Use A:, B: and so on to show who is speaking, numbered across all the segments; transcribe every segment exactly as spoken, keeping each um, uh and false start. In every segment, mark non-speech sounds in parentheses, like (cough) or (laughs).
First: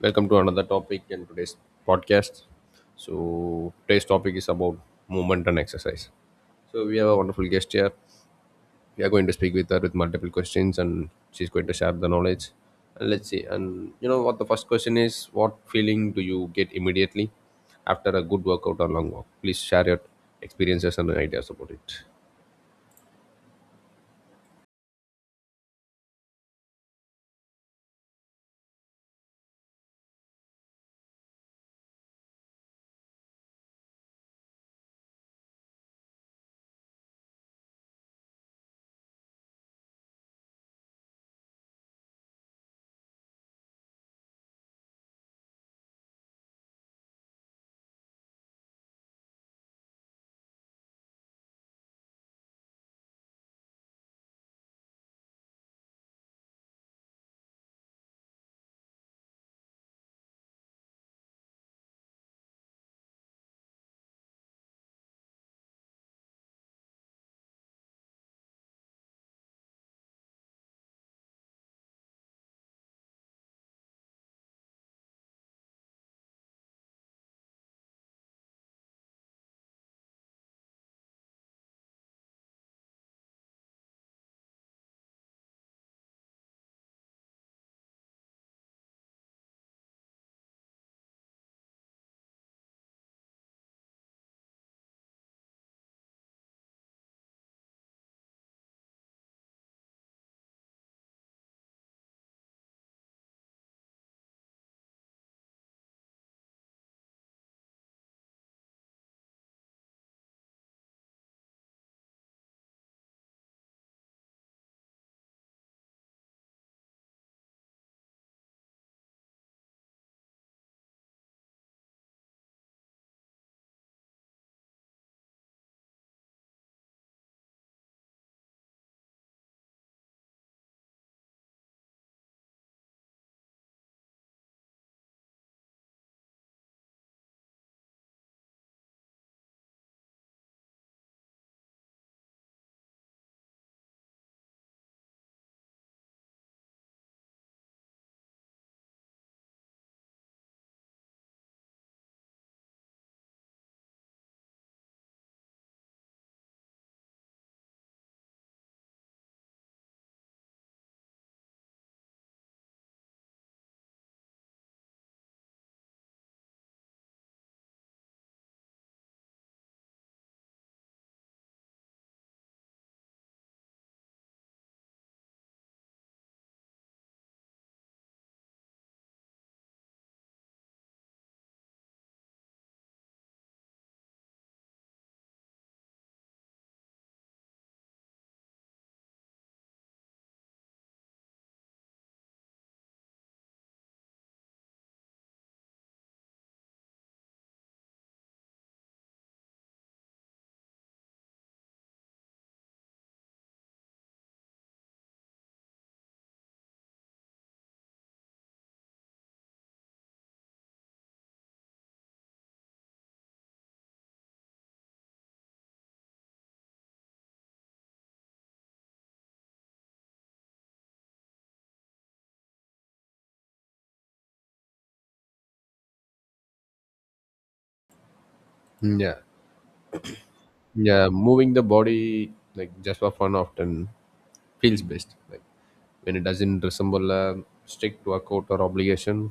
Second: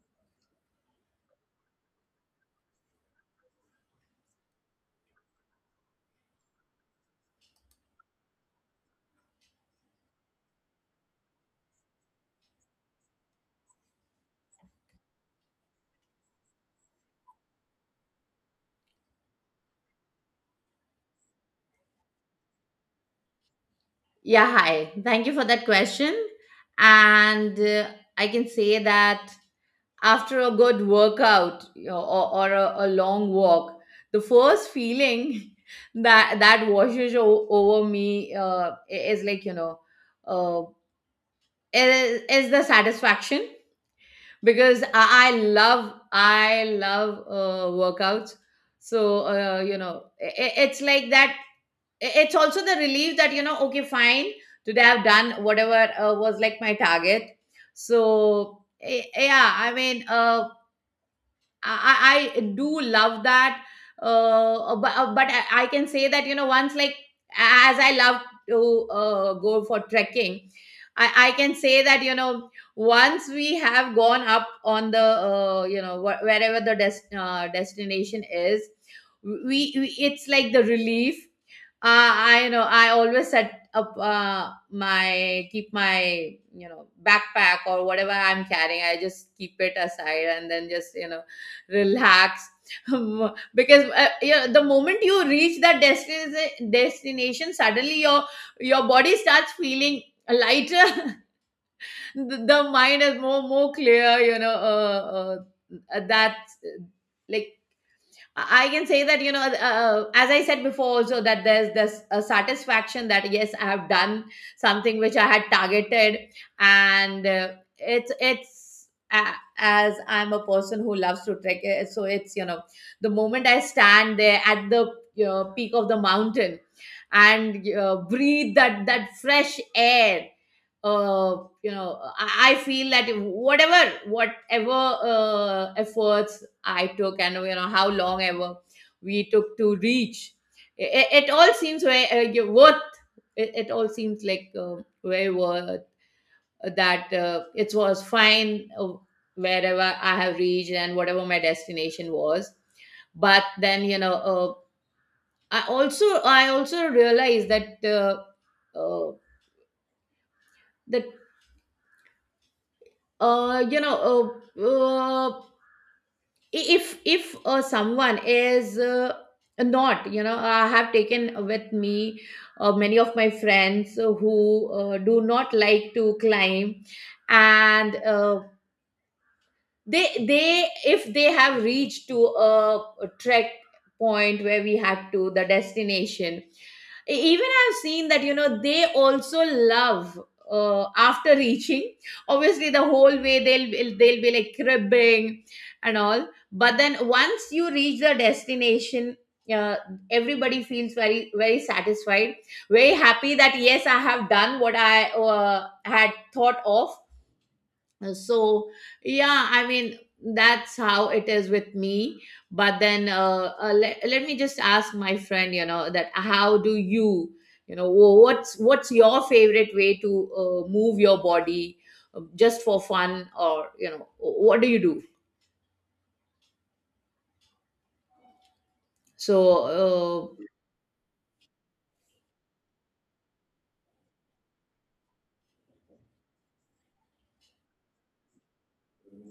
A: Welcome to another topic in today's podcast. So, today's topic is about movement and exercise. So, we have a wonderful guest here. We are going to speak with her with multiple questions, and she's going to share the knowledge. And let's see. And you know what? The first question is, what feeling do you get immediately after a good workout or long walk? Please share your experiences and ideas about it.
B: Yeah, hi. Thank you for that question. And uh, I can say that after a good workout, you know, or, or a, a long walk, the first feeling (laughs) that that washes o- over me, uh, i- is like, you know, uh, is, is the satisfaction, because I, I love, I love uh, workouts. So, uh, you know, i i- it's like that. I- it's also the relief that, you know, okay, fine, today I've done whatever uh, was like my target. So eh, yeah, i mean uh, I, I I do love that. Uh, but, uh, but I, I can say that, you know, once, like, as I love to uh, go for trekking, I, I can say that, you know, once we have gone up on the, uh, you know wh- wherever the des- uh, destination is, we, we it's like the relief. uh, I know I always set up, uh, my, keep my, you know, backpack or whatever I'm carrying, I just keep it aside and then just, you know, relax (laughs) because, uh, you know, the moment you reach that destination, destination, suddenly your your body starts feeling lighter. (laughs) the, the mind is more more clear. You know uh, uh, that's uh, like I can say that, you know, uh, uh, as I said before, also, that there's this a satisfaction that yes, I have done something which I had targeted. And uh, it's it's uh, As I'm a person who loves to trek, uh, so it's, you know, the moment I stand there at the, you know, peak of the mountain and uh, breathe that that fresh air, uh, you know I, I feel that whatever whatever uh, efforts I took, and, you know, how long ever we took to reach it, it all seems very uh, you- worth it, it all seems like uh, very worth, that, uh, it was fine, uh, wherever I have reached and whatever my destination was. But then, you know uh, i also I also realized that, uh, uh, the uh you know uh, uh, I- if if uh, someone is, uh, not, you know, I have taken with me uh, many of my friends who uh, do not like to climb, and, uh, they they, if they have reached to a, a trek point where we have to, the destination, E- even I've seen that, you know, they also love, uh, after (laughs) reaching, obviously the whole way they'll they'll be like cribbing and all, but then once you reach the destination, uh, everybody feels very very satisfied, very happy that yes, I have done what I uh, had thought of. Uh, so yeah, I mean, that's how it is with me. But then, uh, uh let, let me just ask my friend, you know, that how do you, you know, wh- what's what's your favorite way to uh, move your body, uh, just for fun, or, you know, what do you do?
A: Yeah.
B: so uh,
A: Yeah. Moving the body, like just for fun, often feels best. Like, when it doesn't resemble a strict workout or obligation,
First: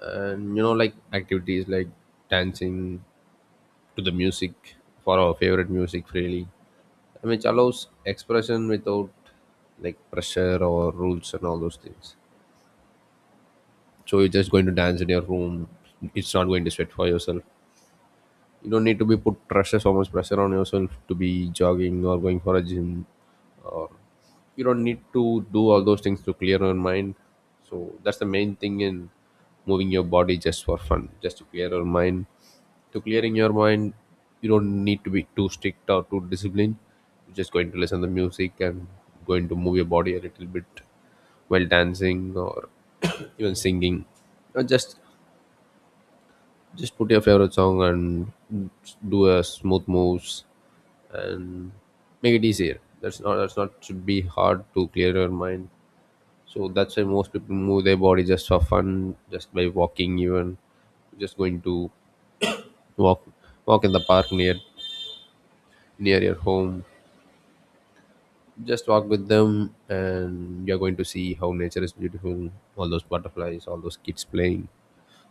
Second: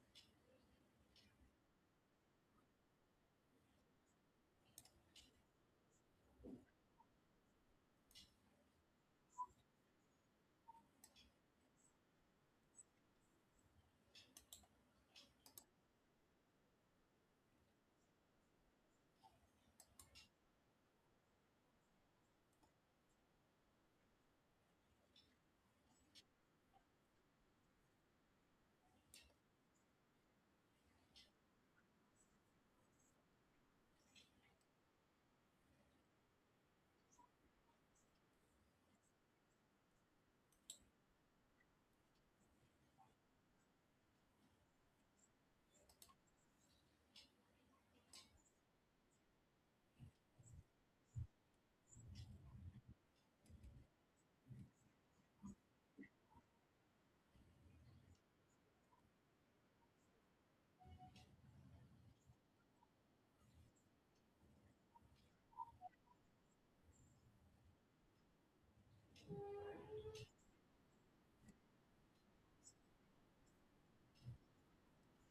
A: and you know, like activities like dancing to the music, for our favorite music freely, and which allows expression without like pressure or rules and all those things. So you're just going to dance in your room, it's not going to sweat for yourself. You don't need to be put pressure, so much pressure on yourself to be jogging or going for a gym. You don't need to do all those things to clear your mind. So that's the main thing in moving your body just for fun, just to clear your mind. To clearing your mind, you don't need to be too strict or too disciplined. You're just going to listen to music and going to move your body a little bit, while dancing or (coughs) even singing, or just just put your favorite song and do a smooth moves, and make it easier. That's not that's not should be hard to clear your mind. So that's why most people move their body just for fun, just by walking. Even just going to walk walk in the park near near your home. Just walk with them, and you're going to see how nature is beautiful. All those butterflies, all those kids playing.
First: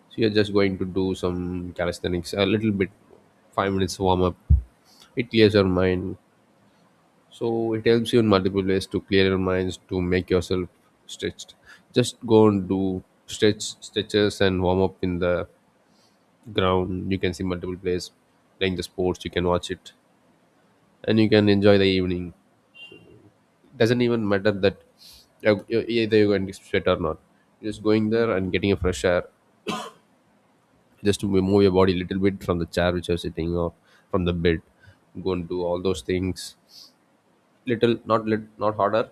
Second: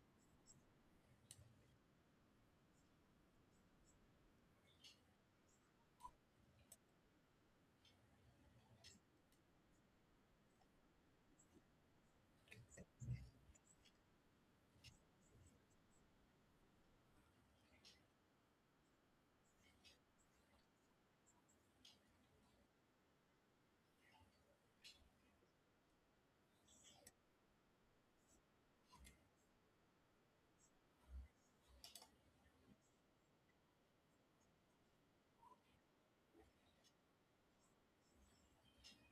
A: So you're just going to do some calisthenics, a little bit, five minutes warm up. It clears your mind. So it helps you in multiple ways to clear your minds, to make yourself stretched. Just go and do stretch stretches and warm up in the ground. You can see multiple players playing the sports, you can watch it, and you can enjoy the evening. Doesn't even matter that you- you- either you're going to sweat or not. You're just going there and getting a fresh air, just to move your body a little bit from the chair which you're sitting, or from the bed. Go and do all those things, little not lit, not harder,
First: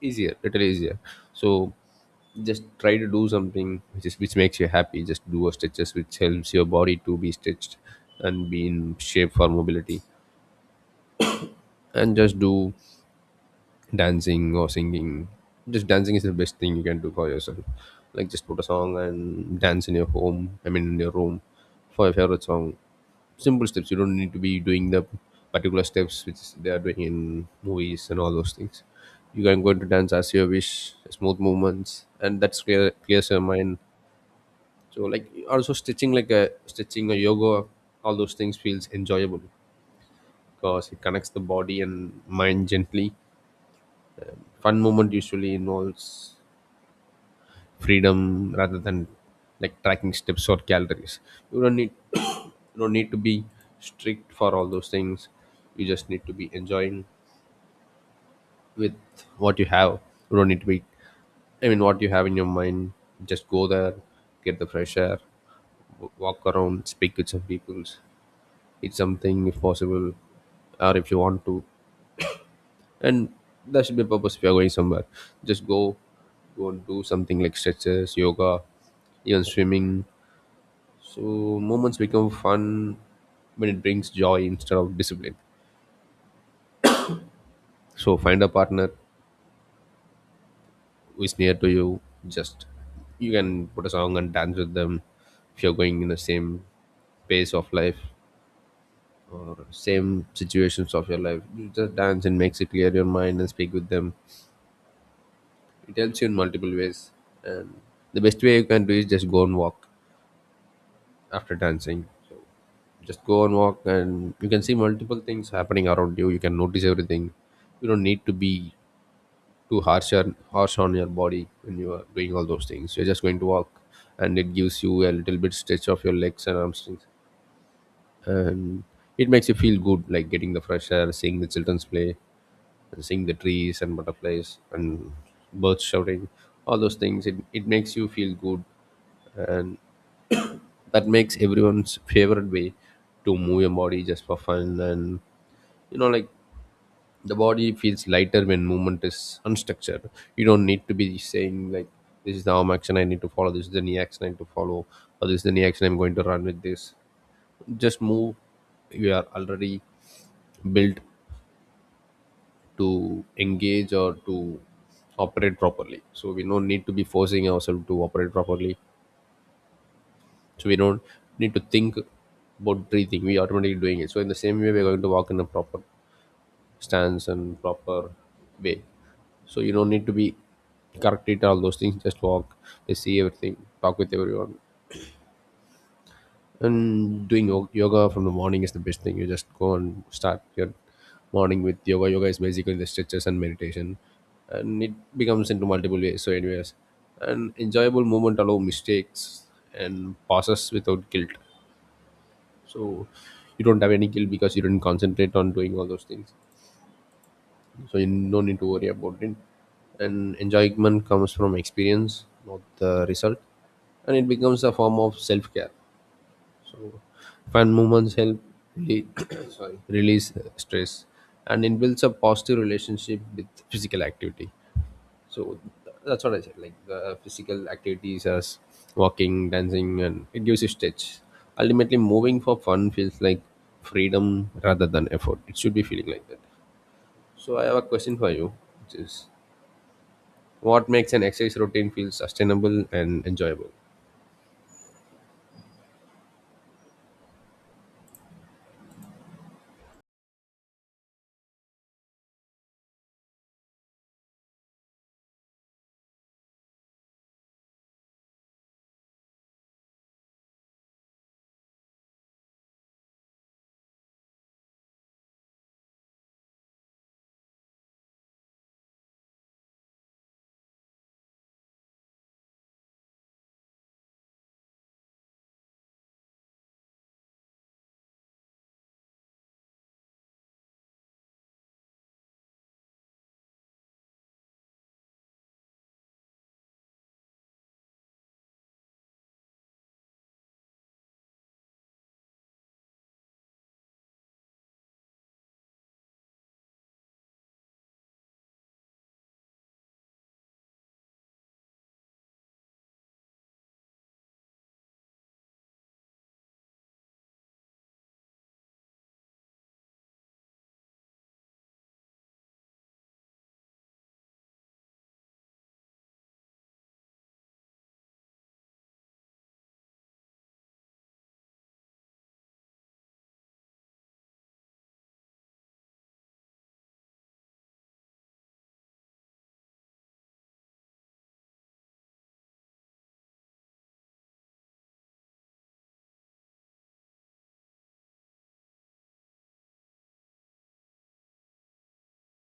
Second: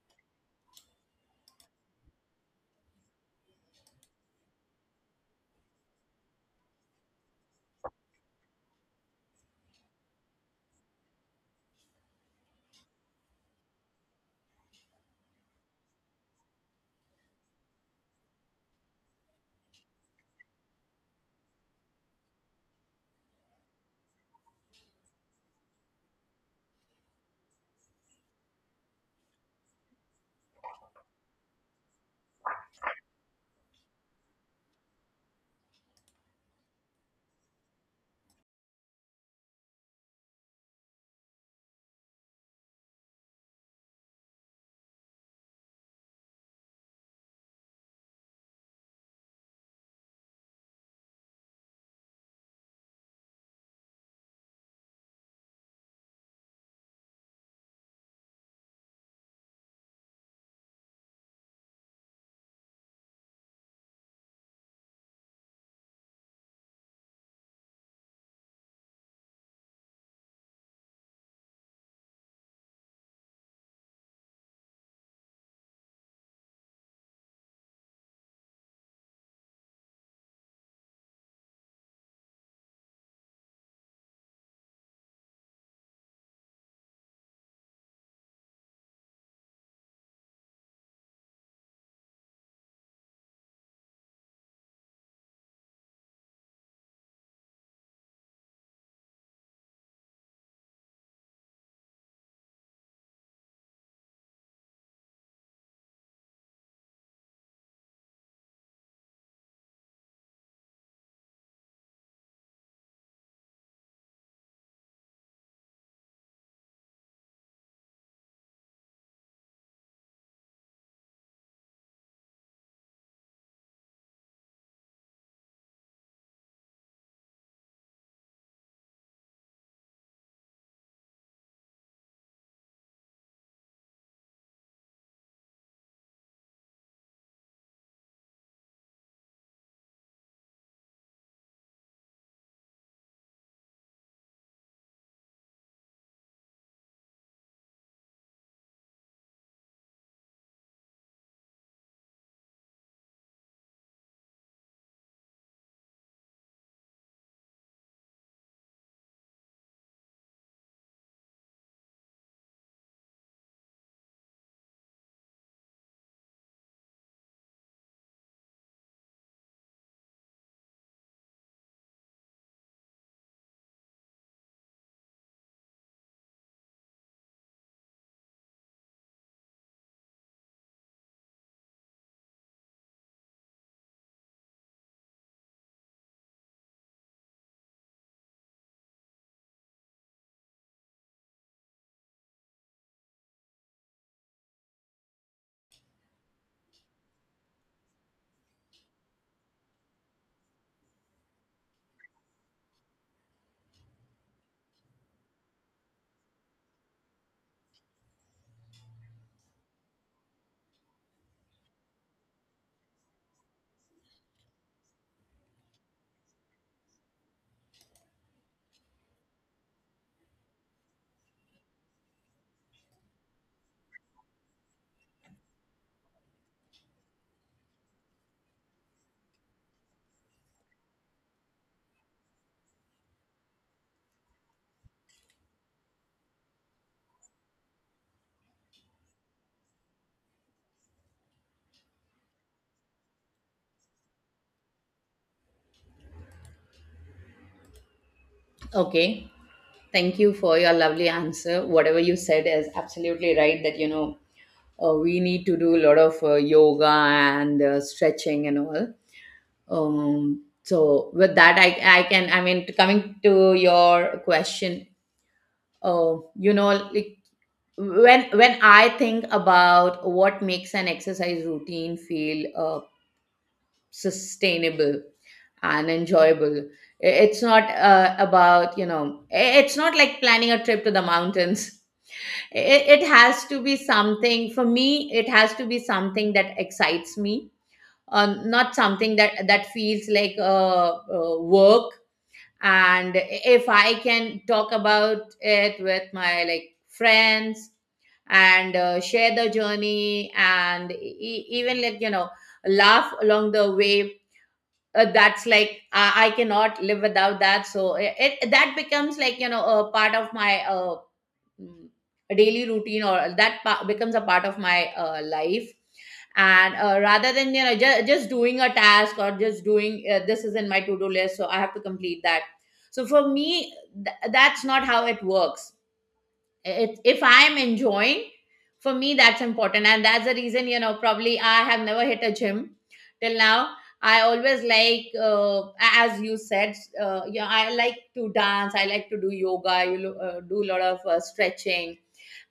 A: easier, little easier. So just try to do something which is which makes you happy. Just do a stretches which helps your body to be stretched and be in shape for mobility, and just do dancing or singing. Just dancing is the best thing you can do for yourself. Like, just put a song and dance in your home, I mean, in your room, for your favorite song. Simple steps, you don't need to be doing the particular steps which they are doing in movies and all those things. You can go into dance as you wish, smooth movements, and that's clear clears your mind. So like also stitching, like a stitching or yoga, all those things feels enjoyable, because it connects the body and mind gently. Fun moment usually involves freedom rather than like tracking steps or calories. You don't need (coughs) you don't need to be strict for all those things, you just need to be enjoying with what you have. You don't need to be, I mean, what you have in your mind, just go there, get the fresh air, w- walk around, speak with some people, eat something if possible, or if you want to. And that should be a purpose. If you're going somewhere, just go, go and do something like stretches, yoga, even swimming. So moments become fun when it brings joy instead of discipline. So find a partner who is near to you. Just, you can put a song and dance with them. If you're going in the same pace of life, or same situations of your life, you just dance and makes it clear your mind and speak with them. It helps you in multiple ways. And the best way you can do is just go and walk after dancing. Just go and walk and you can see multiple things happening around you. You can notice everything. You don't need to be too harsh on harsh on your body when you are doing all those things. You're just going to walk, and it gives you a little bit stretch of your legs and hamstrings, and it makes you feel good, like getting the fresh air, seeing the childrens play, and seeing the trees and butterflies and birds shouting, all those things. It it makes you feel good, and that makes everyone's favorite way to move your body just for fun. And you know, like, the body feels lighter when movement is unstructured. You don't need to be saying like, this is the arm action I need to follow, this is the knee action I need to follow, or this is the knee action I'm going to run with. This just move, you are already built to engage or to operate properly. So we don't need to be forcing ourselves to operate properly, so we don't need to think about breathing, we automatically doing it. So in the same way we're going to walk in a proper stance and proper way. So you don't need to be correct corrected all those things. Just walk, just see everything, talk with everyone. And doing yo- yoga from the morning is the best thing. You just go and start your morning with yoga. Yoga is basically the stretches and meditation, and it becomes into multiple ways. So anyways, an enjoyable moment allow mistakes and passes without guilt. So you don't have any guilt because you didn't concentrate on doing all those things, so you no need to worry about it. And enjoyment comes from experience, not the result, and it becomes a form of self-care. So fun moments help release, (coughs) sorry, release stress, and it builds a positive relationship with physical activity. So th- that's what I said, like the physical activities as walking, dancing, and it gives you stretch. Ultimately moving for fun feels like freedom rather than effort. It should be feeling like that. So I have a question for you, which is, what makes an exercise routine feel sustainable and enjoyable?
B: okay, thank you for your lovely answer. Whatever you said is absolutely right, that, you know, uh, we need to do a lot of uh, yoga and uh, stretching and all. Um so with that, I I can, I mean, coming to your question, oh, you know, like, when when I think about what makes an exercise routine feel uh, sustainable and enjoyable, i- it's not uh, about, you know, i- it's not like planning a trip to the mountains. (laughs) it, it has to be something, for me it has to be something that excites me, uh, not something that that feels like uh, uh, work. And if I can talk about it with my, like, friends, and uh, share the journey, and e- e- even, like, you know, laugh along the way, uh, that's like, I, I cannot live without that. So it, it that becomes, like, you know, a part of my, uh, mm, daily routine, or that pa- becomes a part of my uh, life, and, uh, rather than, you know, ju- just doing a task, or just doing, uh, this is in my to-do list, so I have to complete that. So for me, th- that's not how it works. It, if I'm enjoying, for me that's important. And that's the reason, you know, probably I have never hit a gym till now. I always like, uh, as you said, uh, you know, I like to dance, I like to do yoga, you lo- uh, do a lot of uh, stretching.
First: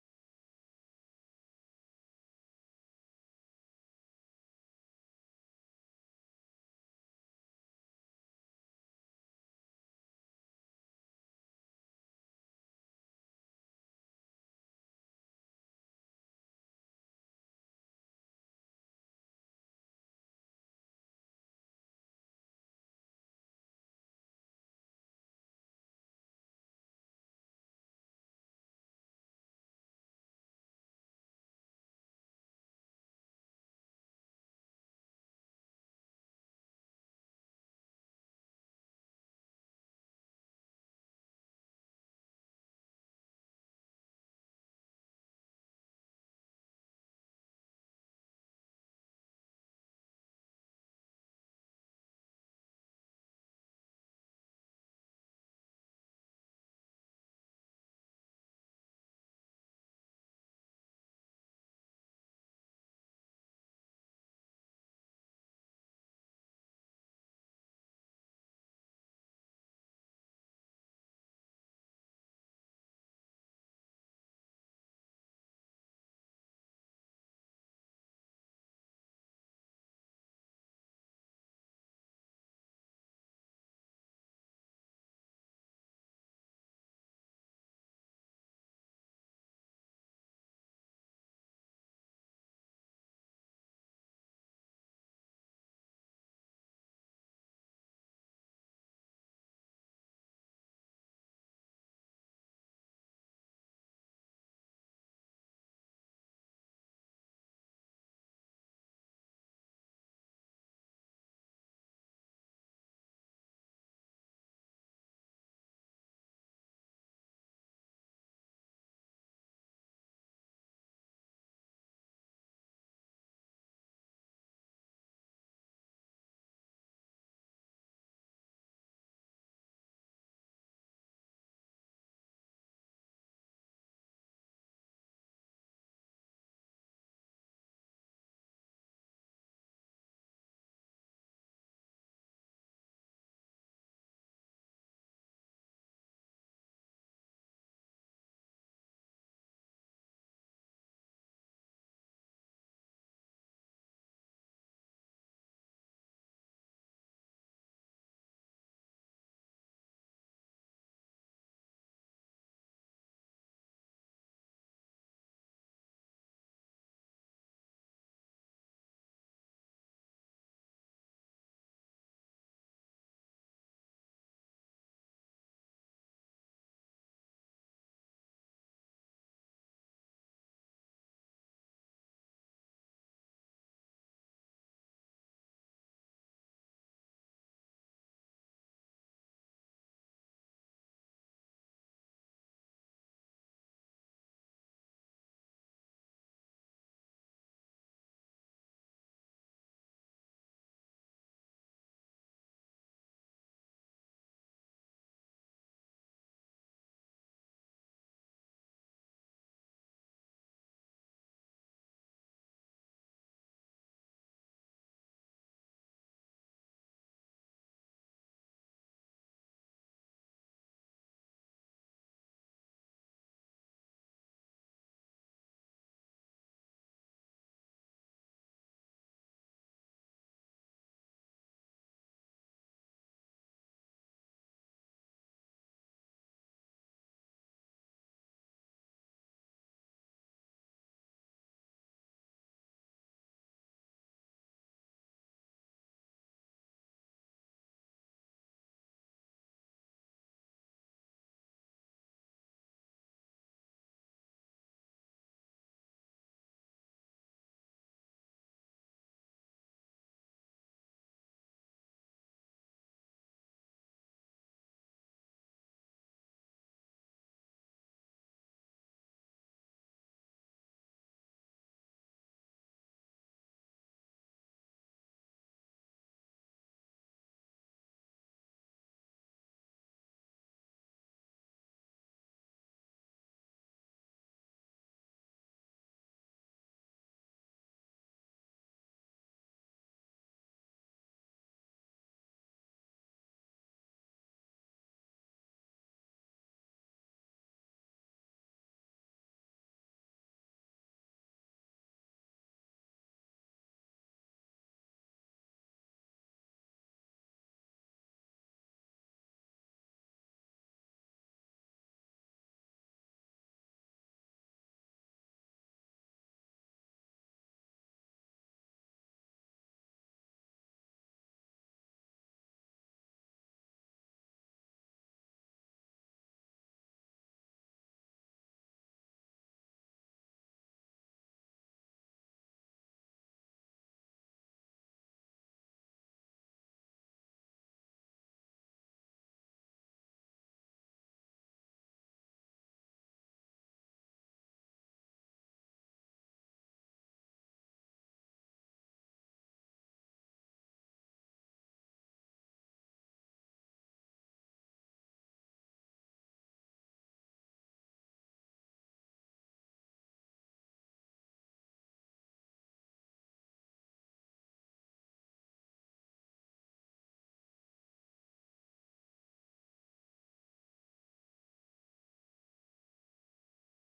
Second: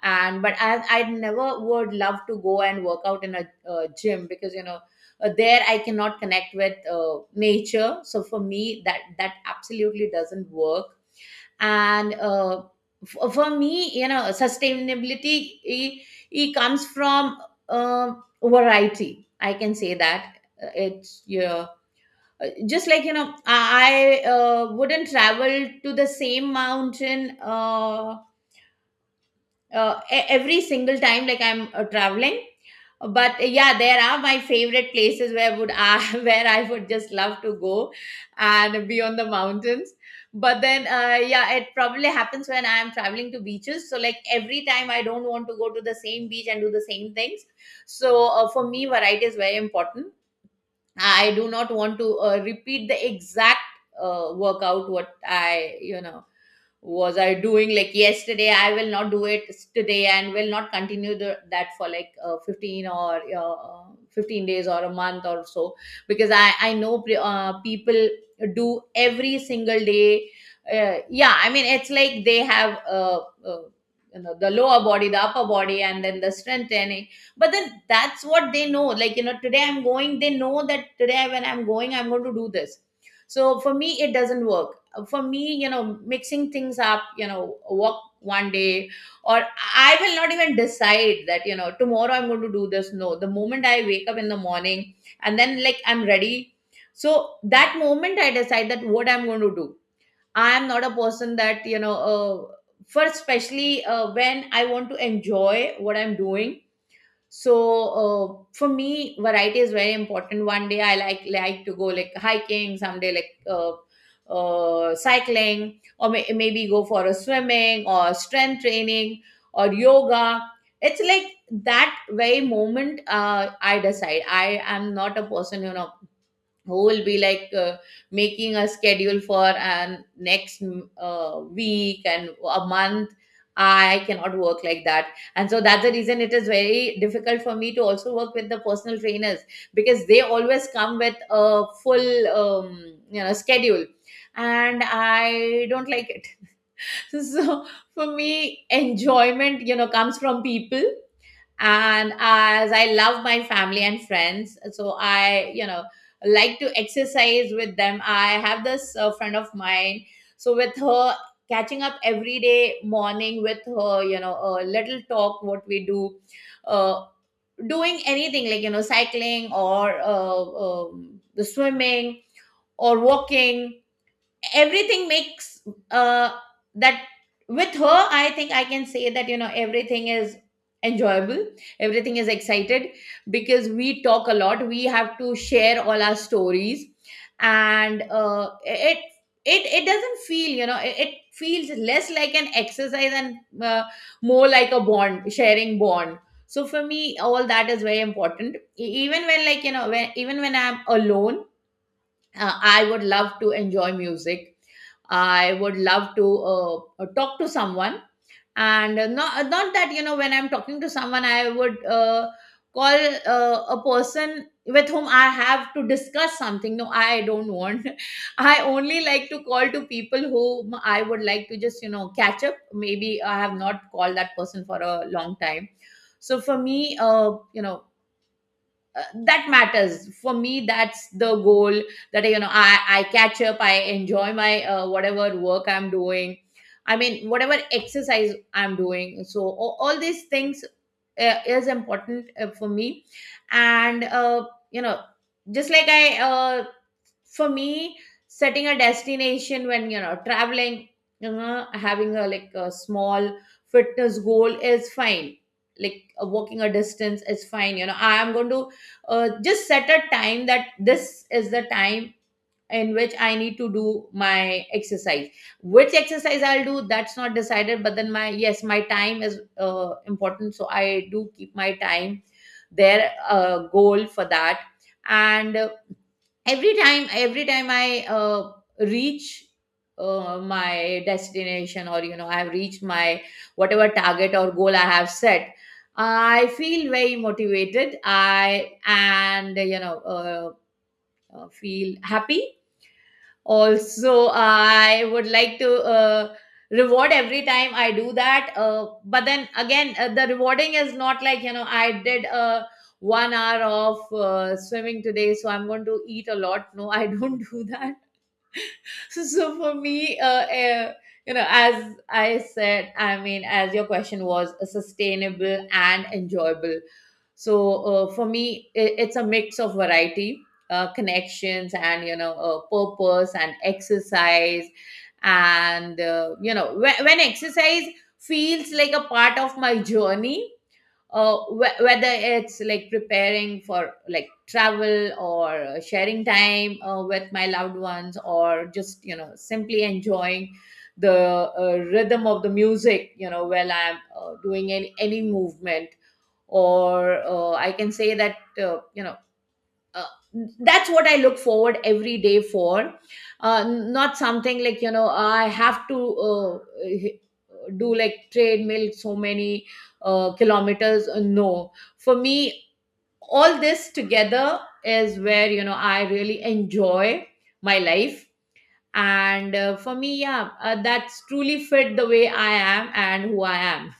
B: And but I, I never would love to go and work out in a uh, gym, because, you know, uh, there I cannot connect with uh, nature. So for me that that absolutely doesn't work. And, uh, f- for me, you know, sustainability, it, it comes from uh, variety, I can say that. Uh, it's Yeah. Uh, just like, you know, i I, uh, wouldn't travel to the same mountain, uh, uh, e- every single time, like, I'm uh, traveling. But, uh, yeah, there are my favorite places where would I (laughs) where I would just love to go and be on the mountains. But then, uh, yeah, it probably happens when I'm traveling to beaches. So, like, every time I don't want to go to the same beach and do the same things. So, uh, for me variety is very important. I do not want to uh, repeat the exact uh, workout what I, you know, was I doing, like, yesterday I will not do it today, and will not continue the, that for like uh, fifteen or uh, uh, fifteen days or a month or so, because i i know, pre- uh, people do every single day. Uh, yeah, I mean, it's like they have, uh, uh, you know, the lower body, the upper body, and then the strength training. But then that's what they know, like, you know, today I'm going, they know that today when I'm going, I'm going to do this. So for me it doesn't work. For me, you know, mixing things up, you know, walk one day, or, I will not even decide that, you know, tomorrow I'm going to do this. No, the moment I wake up in the morning and then, like, I'm ready, so that moment I decide that what I'm going to do. I am not a person that, you know, uh, for, especially uh, when I want to enjoy what I'm doing. So, uh, for me variety is very important. One day I like like to go, like, hiking, someday, like, uh, uh, cycling, or may- maybe go for a swimming, or strength training, or yoga. It's like that very moment, uh, I decide. I am not a person, you know, who will be like, uh, making a schedule for an next, mm, uh, week and a month. I cannot work like that. And so that's the reason it is very difficult for me to also work with the personal trainers, because they always come with a full, um, you know, schedule, and I don't like it. (laughs) So, for me, enjoyment, you know, comes from people, and as I love my family and friends, so I, you know, like to exercise with them. I have this uh, friend of mine. So with her, catching up every day morning with her, you know, a little talk, what we do, uh, doing anything, like, you know, cycling or, uh, um, the swimming, or walking, everything makes, uh, that, with her I think I can say that, you know, everything is enjoyable, everything is excited, because we talk a lot, we have to share all our stories. And, uh, it it it doesn't feel, you know, it, it feels less like an exercise, and, uh, more like a bond, sharing bond. So for me all that is very important. E- even when, like, you know, when even when I'm alone, uh, I would love to enjoy music, I would love to uh, uh, talk to someone. And, uh, not, uh, not that, you know, when I'm talking to someone, I would uh, call uh, a person with whom I have to discuss something. No, I don't want. (laughs) I only like to call to people whom I would like to just, you know, catch up, maybe I have not called that person for a long time. So for me, uh, you know, uh, that matters for me, that's the goal, that, you know, i i catch up, I enjoy my, uh, whatever work I'm doing, I mean, whatever exercise I'm doing. So all, all these things uh, is important uh, for me. And, uh, you know, just like I, uh, for me, setting a destination when, you know, traveling, you know, having a, like, a small fitness goal is fine, like, uh, walking a distance is fine, you know, I am going to uh, just set a time that this is the time in which I need to do my exercise. Which exercise I'll do, that's not decided. But then my, yes, my time is uh, important, so I do keep my time there, uh, goal for that. And, uh, every time every time I uh, reach uh, my destination, or, you know, I've reached my whatever target or goal I have set, I feel very motivated, I and, you know, uh, uh, feel happy. Also, I would like to uh, reward every time I do that. Uh, but then again, uh, the rewarding is not like, you know, I did uh, one hour of uh, swimming today, so I'm going to eat a lot. No, I don't (laughs) do that. (laughs) so, so for me, uh, uh, you know, as I said, I mean, as your question was, uh, sustainable and enjoyable, so, uh, for me, i- it's a mix of variety, uh, connections, and, you know, uh, purpose and exercise. And, uh, you know when, when exercise feels like a part of my journey, uh, wh- whether it's like preparing for, like, travel, or uh, sharing time uh, with my loved ones, or just, you know, simply enjoying the uh, rhythm of the music, you know, while I'm uh, doing any, any movement, or, uh, I can say that, uh, you know uh, that's what I look forward every day for, uh, not something like, you know, I have to uh, do, like, treadmill so many uh, kilometers. Uh, no. For me all this together is where, you know, I really enjoy my life. And, uh, for me, yeah, uh, that's truly fit the way I am and who I am.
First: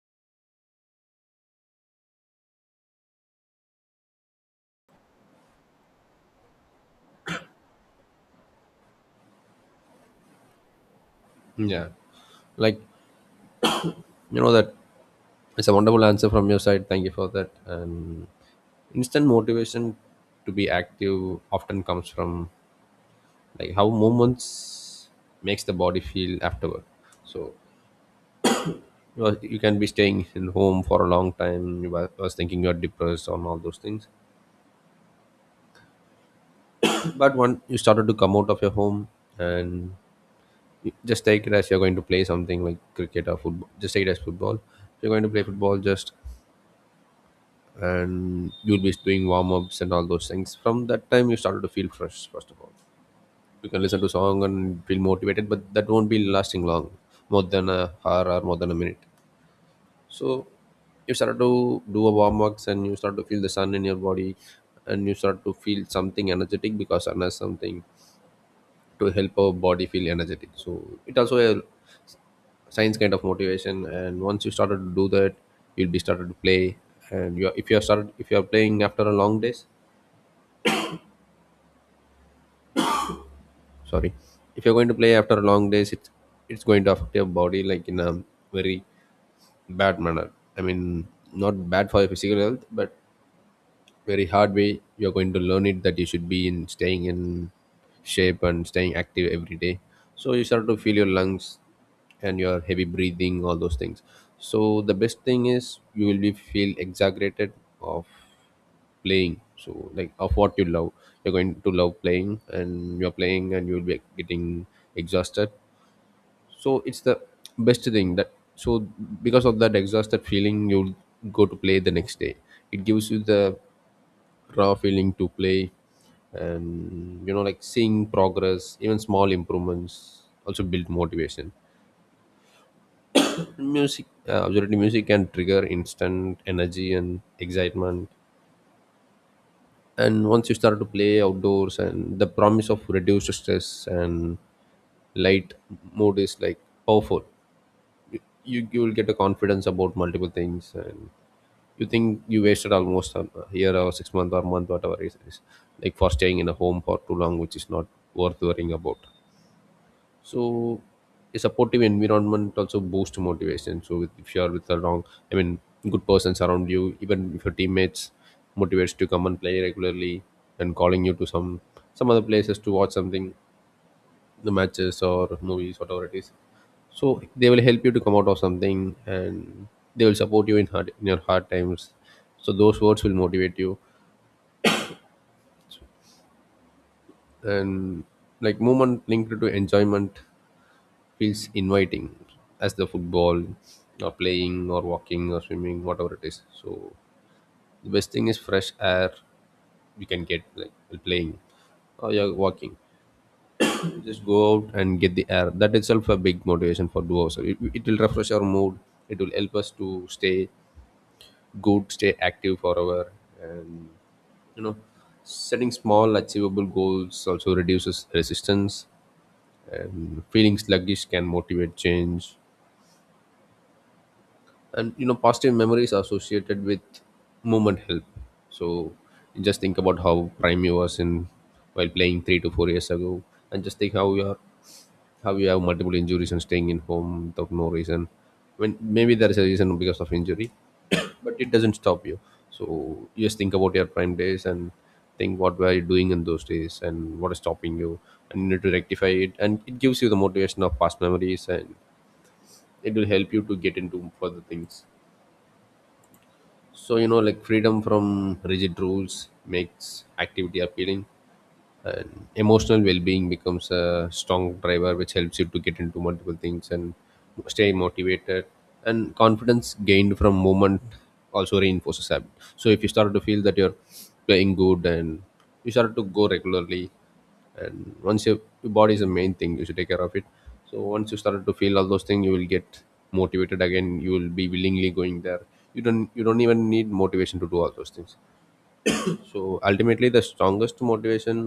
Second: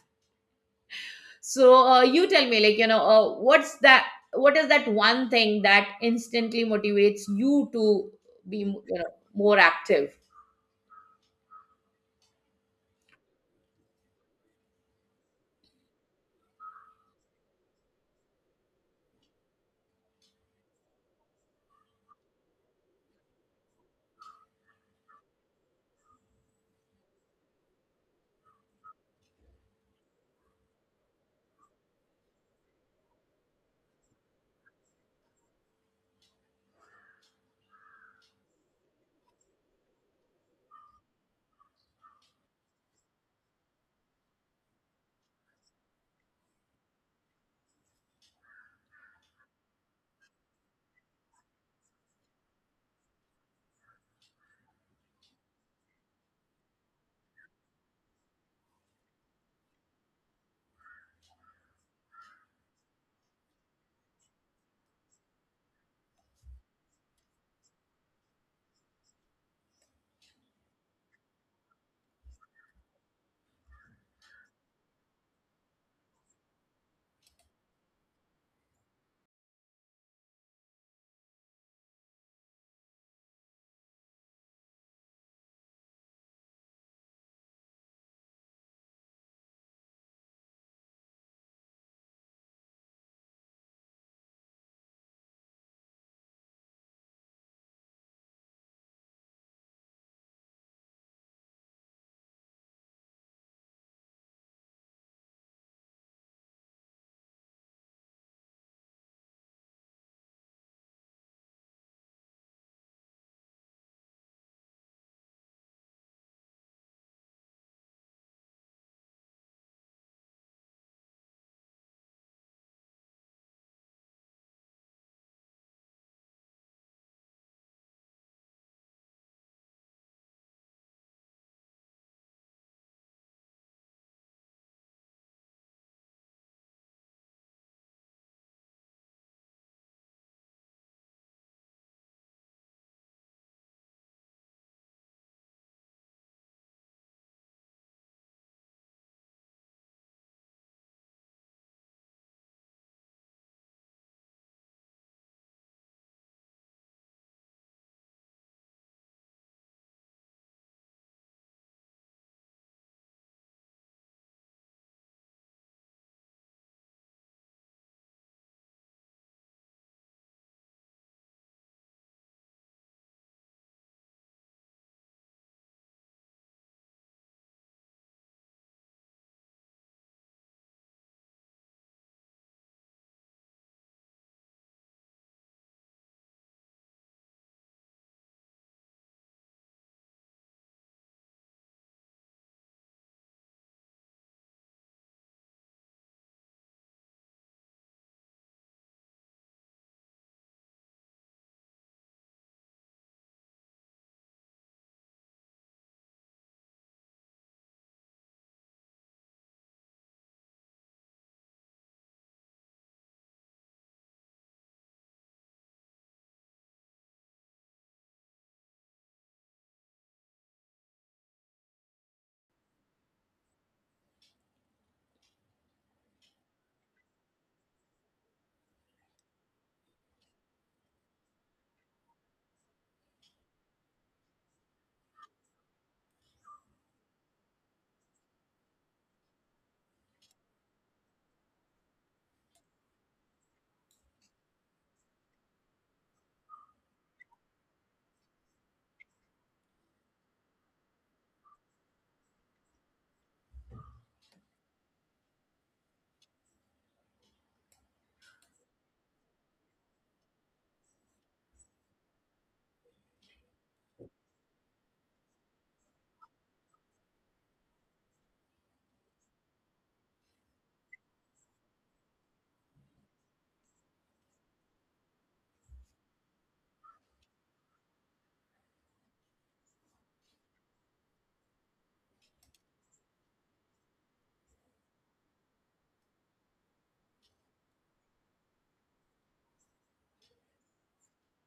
B: So, uh, you tell me, like, you know, uh, what's that? What is that one thing that instantly motivates you to be, you know, more active?
A: Yeah, like, you know that it's a wonderful answer from your side, thank you for that. And instant motivation to be active often comes from like how movements makes the body feel afterward. So you know, you can be staying in home for a long time, you wa- was thinking you're depressed on all those things, but when you started to come out of your home and just take it as you're going to play something like cricket or football, just take it as football, you're going to play football. Just, and you'll be doing warm-ups and all those things. From that time you started to feel fresh, first of all, you can listen to song and feel motivated, but that won't be lasting long, more than a hour or more than a minute. So you start to do a warm-ups, and you start to feel the sun in your body, and you start to feel something energetic, because sun has something to help our body feel energetic. So it also science kind of motivation. And once you started to do that, you'll be started to play. And you are, if you are started, if you are playing after a long days, sorry, if you're going to play after a long days, it's it's going to affect your body like in a very bad manner. I mean, not bad for your physical health, but very hard way you're going to learn it, that you should be in staying in shape and staying active every day. So you start to feel your lungs and your heavy breathing, all those things. So the best thing is you will be feel exaggerated of playing, so like, of what you love. You're going to love playing, and you're playing, and you'll be getting exhausted. So it's the best thing that. So because of that exhausted feeling, you'll go to play the next day. It gives you the raw feeling to play. And you know, like, seeing progress, even small improvements also build motivation. Music, uh, absolutely, music can trigger instant energy and excitement. And once you start to play outdoors, and the promise of reduced stress and light mood is like powerful. You, you will get a confidence about multiple things, and you think you wasted almost a year or six month or month, whatever it is, like for staying in a home for too long, which is not worth worrying about. So a supportive environment also boosts motivation. So with, if you're with the wrong, I mean, good persons around you, even if your teammates motivates to come and play regularly, and calling you to some some other places to watch something, the matches or movies, whatever it is. So they will help you to come out of something, and they will support you in hard in your hard times. So those words will motivate you. And like movement linked to enjoyment feels inviting, as the football, or playing, or walking, or swimming, whatever it is. So the best thing is fresh air you can get, like while playing, or you're walking. Just go out and get the air, that itself a big motivation for do. Also it, it will refresh our mood, it will help us to stay good, stay active forever. And you know, setting small achievable goals also reduces resistance, and feeling sluggish can motivate change. And you know, positive memories associated with movement help. So just think about how prime you was in while playing three to four years ago, and just think how you are, how you have multiple injuries and staying in home without no reason. I mean, maybe there is a reason because of injury, (coughs) but it doesn't stop you. So you just think about your prime days and think what were you doing in those days and what is stopping you, and you need to rectify it. And it gives you the motivation of past memories, and it will help you to get into further things. So you know, like freedom from rigid rules makes activity appealing, and emotional well-being becomes a strong driver, which helps you to get into multiple things and stay motivated. And confidence gained from movement also reinforces habit. So if you start to feel that you're playing good, and you start to go regularly, and once your, your body is the main thing you should take care of it. So once you started to feel all those things, you will get motivated again, you will be willingly going there. You don't you don't even need motivation to do all those things. So ultimately the strongest motivation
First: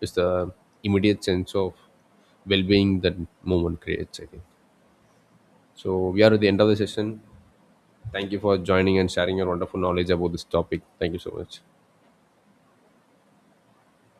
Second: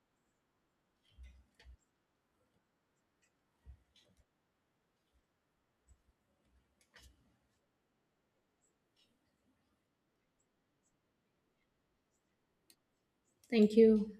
A: is the immediate sense of well-being that moment creates, I think. So we are at the end of the session. Thank you for joining and sharing your wonderful knowledge about this topic. Thank you so much.
B: Thank you.